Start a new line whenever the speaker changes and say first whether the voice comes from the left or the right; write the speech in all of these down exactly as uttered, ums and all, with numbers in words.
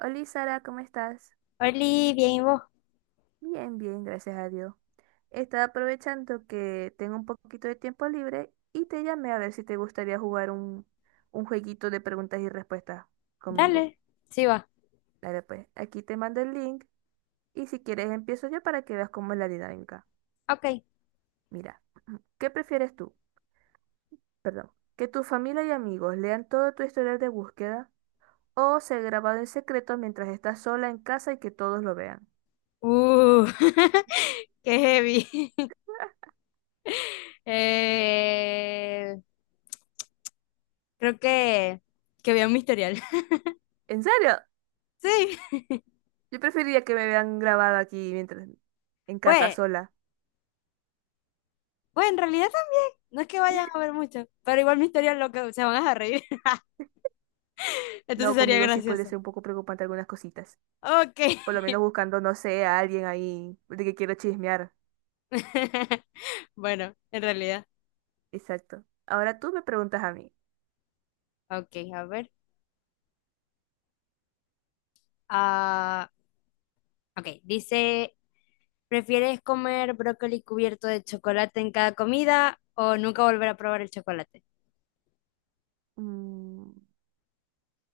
right: Hola Sara, ¿cómo estás?
left: Oli, bien, ¿y vos?
right: Bien, bien, gracias a Dios. Estaba aprovechando que tengo un poquito de tiempo libre y te llamé a ver si te gustaría jugar un, un jueguito de preguntas y respuestas conmigo.
left: Dale, sí va.
right: Dale pues, aquí te mando el link y si quieres empiezo yo para que veas cómo es la dinámica.
left: Ok.
right: Mira, ¿qué prefieres tú? Perdón, ¿que tu familia y amigos lean todo tu historial de búsqueda o ser grabado en secreto mientras estás sola en casa y que todos lo vean?
left: Uh, qué heavy. Eh, creo que, que vi un Misterial.
right: ¿En serio?
left: Sí,
right: Yo preferiría que me vean grabada aquí mientras en casa
left: pues,
right: sola.
left: pues en realidad también. No es que vayan a ver mucho, pero igual Misterial lo que se van a reír.
right: No,
left: Entonces sería
right: conmigo sí podría
left: gracioso.
right: ser un poco preocupante algunas cositas.
left: Ok.
right: Por lo menos buscando, no sé, a alguien ahí de que quiero chismear.
left: Bueno, en realidad.
right: Exacto. Ahora tú me preguntas a mí.
left: Ok, a ver. Ah, ok, dice ¿Prefieres comer brócoli cubierto de chocolate en cada comida o nunca volver a probar el chocolate?
right: Mm,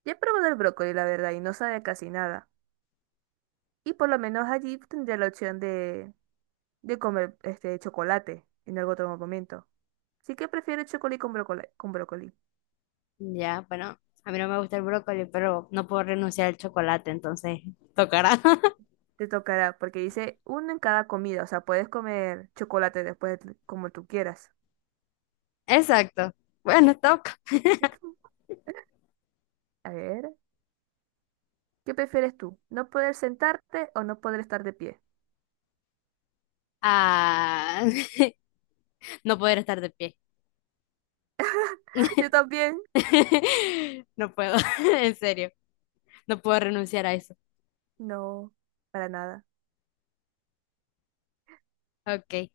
right: ya he probado el brócoli, la verdad, y no sabe casi nada. Y por lo menos allí tendría la opción de, de comer este chocolate en algún otro momento. Así que prefiero chocolate con brócoli, con brócoli.
left: Ya, bueno, a mí no me gusta el brócoli, pero no puedo renunciar al chocolate, entonces tocará.
right: Te tocará, porque dice uno en cada comida, o sea, puedes comer chocolate después de- como tú quieras.
left: Exacto. Bueno, toca.
right: A ver, ¿qué prefieres tú? ¿No poder sentarte o no poder estar de pie?
left: Ah, no poder estar de pie.
right: Yo también.
left: No puedo, en serio, no puedo renunciar a eso.
right: No, para nada.
left: Ok.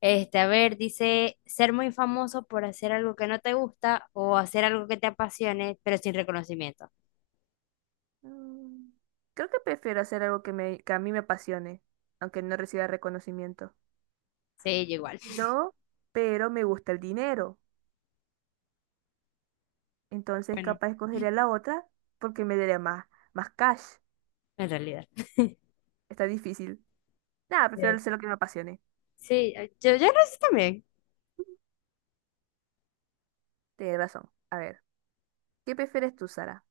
left: Este, a ver, dice, ser muy famoso por hacer algo que no te gusta o hacer algo que te apasione, pero sin reconocimiento.
right: Mm, Creo que prefiero hacer algo que me, que a mí me apasione, aunque no reciba reconocimiento.
left: Sí, yo igual.
right: No, pero me gusta el dinero. Entonces
left: Bueno,
right: capaz escogería la otra porque me daría más, más cash.
left: en realidad.
right: Está difícil. Nada, prefiero
left: Sí.
right: hacer lo que me apasione.
left: Sí, yo, yo lo hice también.
right: Tienes razón. A ver. ¿Qué prefieres tú, Sara?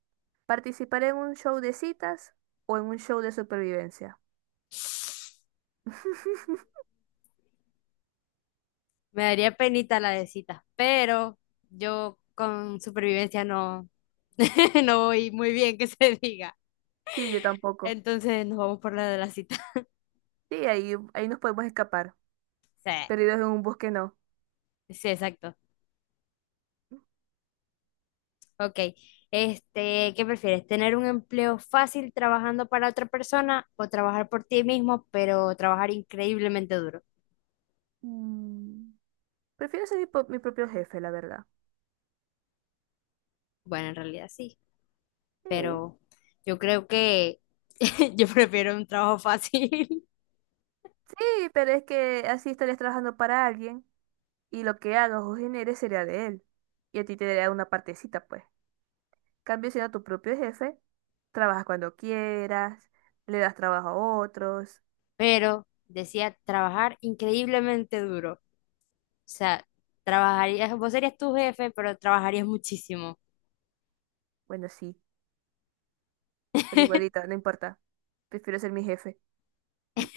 right: ¿Participar en un show de citas o en un show de supervivencia?
left: Me daría penita la de citas, pero yo con supervivencia no, no voy muy bien que se diga.
right: Sí, yo tampoco.
left: Entonces nos vamos por la de la cita.
right: Sí, ahí, ahí nos podemos escapar. Perdidos en un bosque, no.
left: Sí, sí, exacto. Ok. Este, ¿qué prefieres? ¿Tener un empleo fácil trabajando para otra persona o trabajar por ti mismo, pero trabajar increíblemente duro?
right: Mm, Prefiero ser mi, po- mi propio jefe, la verdad.
left: Bueno, en realidad sí,
right: Sí.
left: pero yo creo que yo prefiero un trabajo fácil.
right: Sí, pero es que así estarías trabajando para alguien y lo que hagas o generes sería de él. Y a ti te daría una partecita, pues. Cambio siendo tu propio jefe, trabajas cuando quieras, le das trabajo a otros.
left: Pero decía trabajar increíblemente duro. O sea, trabajarías, vos serías tu jefe, pero trabajarías muchísimo.
right: Bueno, sí, pero igualita, no importa. Prefiero ser mi jefe.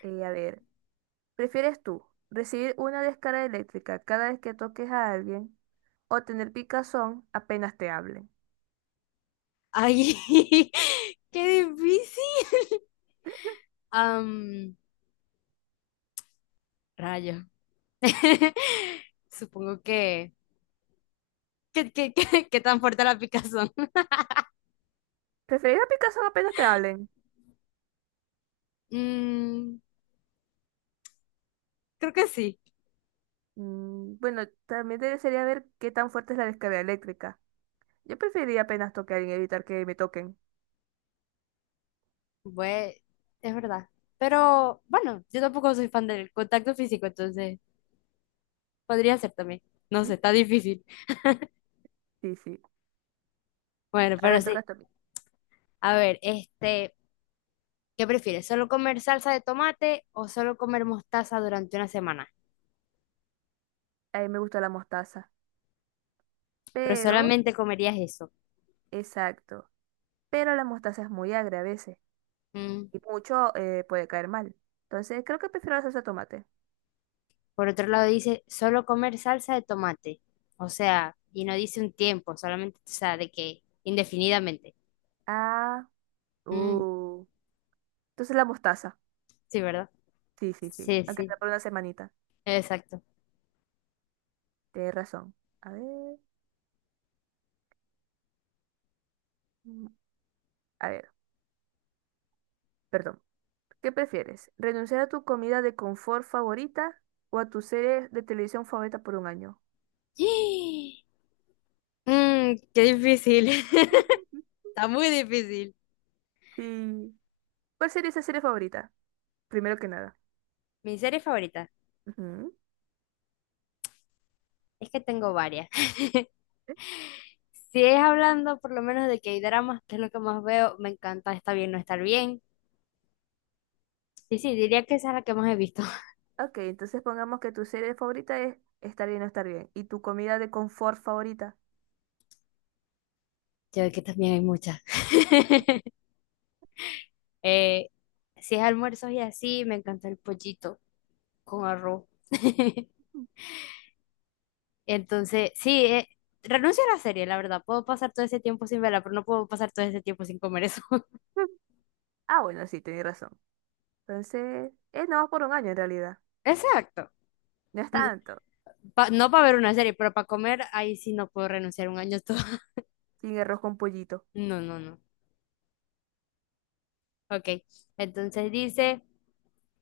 right: Eh, a ver, ¿prefieres tú recibir una descarga eléctrica cada vez que toques a alguien o tener picazón apenas te hablen?
left: Ay, qué difícil. Am, rayo. Supongo que, que, que, que- que tan fuerte la picazón.
right: ¿Preferir a picazón apenas te hablen?
left: Mm, creo que sí.
right: Mm, bueno, también te- sería ver qué tan fuerte es la descarga eléctrica. Yo preferiría apenas tocar a alguien, evitar que me toquen.
left: Bue- es verdad. Pero bueno, yo tampoco soy fan del contacto físico, entonces podría ser también. No sé,
right: Mm,
left: está difícil.
right: sí, sí.
left: Bueno,
right: Ahora
left: pero
right: me toca
left: sí.
right: esto a mí.
left: A ver, este, ¿qué prefieres? ¿Solo comer salsa de tomate o solo comer mostaza durante una semana?
right: A mí me gusta la mostaza.
left: Pero
right: Pero,
left: solamente comerías eso.
right: exacto. Pero la mostaza es muy agria a veces.
left: Mm.
right: Y mucho eh, puede caer mal. Entonces, creo que prefiero la salsa de tomate.
left: Por otro lado dice, solo comer salsa de tomate. O sea, y no dice un tiempo, solamente, o sea, de que indefinidamente.
right: Ah,
left: Mm.
right: uh. Entonces la mostaza.
left: Sí, ¿verdad?
right: Sí, sí, sí.
left: Sí,
right: Aunque
left: sí,
right: sea por una semanita.
left: exacto.
right: Tienes razón. A ver, mm, a ver, perdón. ¿Qué prefieres? ¿Renunciar a tu comida de confort favorita o a tu serie de televisión favorita por un año?
left: Mm, qué difícil. Está muy difícil.
right: Sí. ¿Cuál sería esa serie favorita? Primero que nada.
left: Mi serie favorita.
right: Ujú.
left: Es que tengo varias.
right: ¿Eh?
left: Si es hablando por lo menos de K-dramas, que es lo que más veo, me encanta Está bien no estar bien. Sí, sí, diría que esa es la que más he visto.
right: Ok, entonces pongamos que tu serie favorita es Estar bien o estar bien. ¿Y tu comida de confort favorita?
left: Yo de que también hay muchas. Eh, si es almuerzos y así, me encanta el pollito con arroz. Entonces, sí, eh, renuncio a la serie, la verdad. Puedo pasar todo ese tiempo sin verla, pero no puedo pasar todo ese tiempo sin comer eso.
right: Ah, bueno, sí, tenés razón. Entonces, es nada más por un año en realidad.
left: Exacto.
right: No es
left: N-
right: tanto.
left: pa- No para ver una serie, pero para comer, ahí sí no puedo renunciar un año todo.
right: Sin arroz con pollito.
left: No, no, no. Ok. Entonces dice.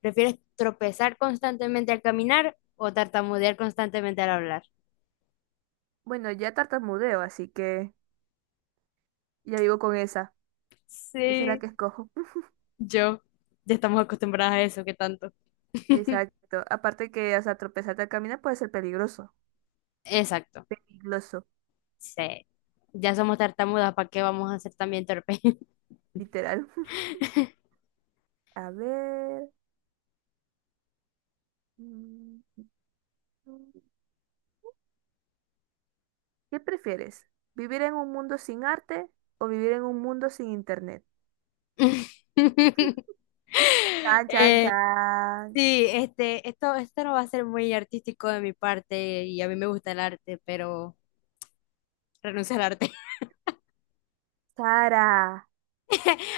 left: ¿Prefieres tropezar constantemente al caminar o tartamudear constantemente al hablar?
right: Bueno, ya tartamudeo, así que ya vivo con esa. Esa es la
left: Sí,
right: que escojo.
left: yo. Ya estamos acostumbradas a eso, ¿qué tanto?
right: Exacto. Aparte que, o sea, tropezarte al caminar puede ser peligroso.
left: Exacto.
right: Peligroso,
left: Sí. Ya somos tartamudas, ¿para qué vamos a ser también torpes?
right: literal. A ver. Mm, mm. ¿Qué prefieres? ¿Vivir en un mundo sin arte o vivir en un mundo sin internet? Chan, chan,
left: Eh,
right: chan.
left: sí, este, esto, esto no va a ser muy artístico de mi parte y a mí me gusta el arte, pero renuncio al arte.
right: Sara.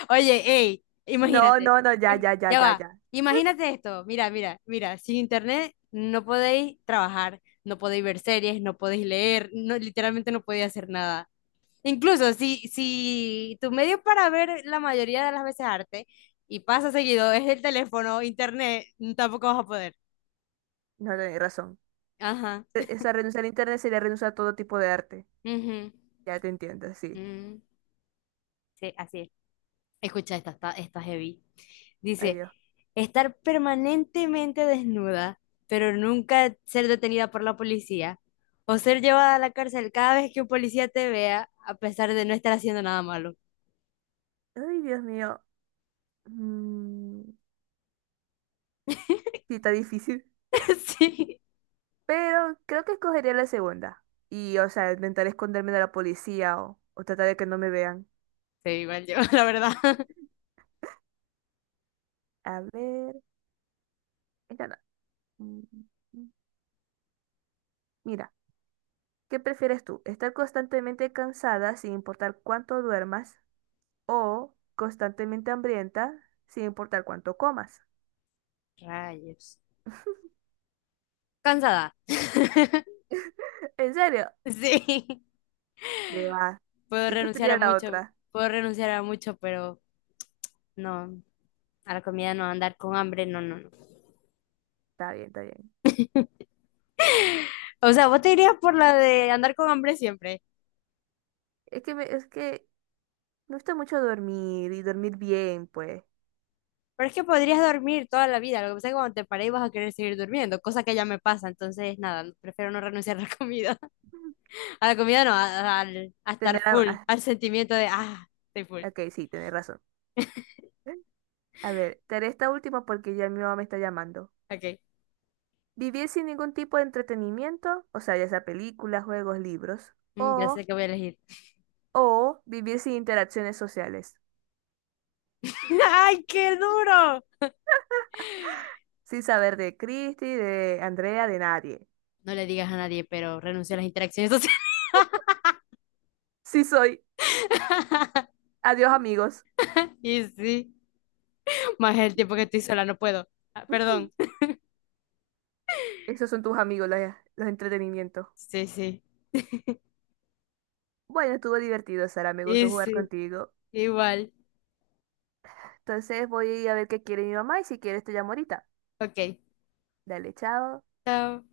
left: Oye, ey,
right: No,
left: imagínate.
right: no, no, ya,
left: Im-
right: ya, ya,
left: Ya
right: ya,
left: va.
right: ya.
left: Imagínate esto. Mira, mira, mira. Sin internet no podéis trabajar, no podéis ver series, no podéis leer, no, literalmente no podéis hacer nada. Incluso si, si tu medio para ver la mayoría de las veces arte y pasa seguido es el teléfono, internet, tampoco vas a poder.
right: No, tenés razón.
left: Ajá.
right: Re- O sea, renunciar a internet sería renunciar a todo tipo de arte.
left: Ujú,
right: Ya te entiendo, sí.
left: mm, sí, así es. Escucha, esta está, está heavy.
right: Ay,
left: Dice,
right: Dios.
left: estar permanentemente desnuda, pero nunca ser detenida por la policía, o ser llevada a la cárcel cada vez que un policía te vea, a pesar de no estar haciendo nada malo.
right: Ay, Dios mío. Mm, sí, está difícil.
left: Sí,
right: Pero creo que escogería la segunda. Y, o sea, intentar esconderme de la policía o, o tratar de que no me vean.
left: sí, igual yo, la verdad.
right: A ver. Esta no. Mm, mm. Mira, ¿qué prefieres tú? ¿Estar constantemente cansada sin importar cuánto duermas? ¿O constantemente hambrienta sin importar cuánto comas?
left: Rayos. Cansada.
right: ¿En serio?
left: Sí.
right: ¿Qué va?
left: Puedo
right: Yo
left: renunciar a
right: preferiría la
left: mucho,
right: otra.
left: puedo renunciar a mucho, pero no, a la comida no, andar con hambre, no, no, no.
right: Está bien, está bien.
left: O sea, vos te irías por la de andar con hambre siempre.
right: Es que, me- es que me gusta mucho dormir y dormir bien, pues.
left: Pero es que podrías dormir toda la vida. Lo que pasa es que cuando te pares vas a querer seguir durmiendo, cosa que ya me pasa. Entonces, nada, prefiero no renunciar a la comida. A la comida no, a, al- a estar
right: Tener a,
left: full,
right: ah,
left: al sentimiento de, ah, estoy full.
right: ok, sí, tenés razón. A ver, te haré esta última porque ya mi mamá me está llamando.
left: Ok,
right: Vivir sin ningún tipo de entretenimiento, o sea, ya sea películas, juegos, libros,
left: mm, ya sé
right: o,
left: que voy a elegir.
right: o vivir sin interacciones sociales,
left: ¡Ay, qué duro!
right: sin saber de Cristi, de Andrea, de nadie.
left: No le digas a nadie, pero renuncio a las interacciones sociales.
right: Sí soy. Adiós, amigos.
left: Y sí, más el tiempo que estoy sola, no puedo. Ah, perdón.
right: Esos son tus amigos, los, los entretenimientos.
left: Sí, sí.
right: Bueno, estuvo divertido, Sara. Me gustó
left: Y
right: jugar
left: sí,
right: contigo.
left: igual.
right: Entonces voy a ver qué quiere mi mamá y si quieres te llamo ahorita.
left: Ok,
right: Dale, chao.
left: chao.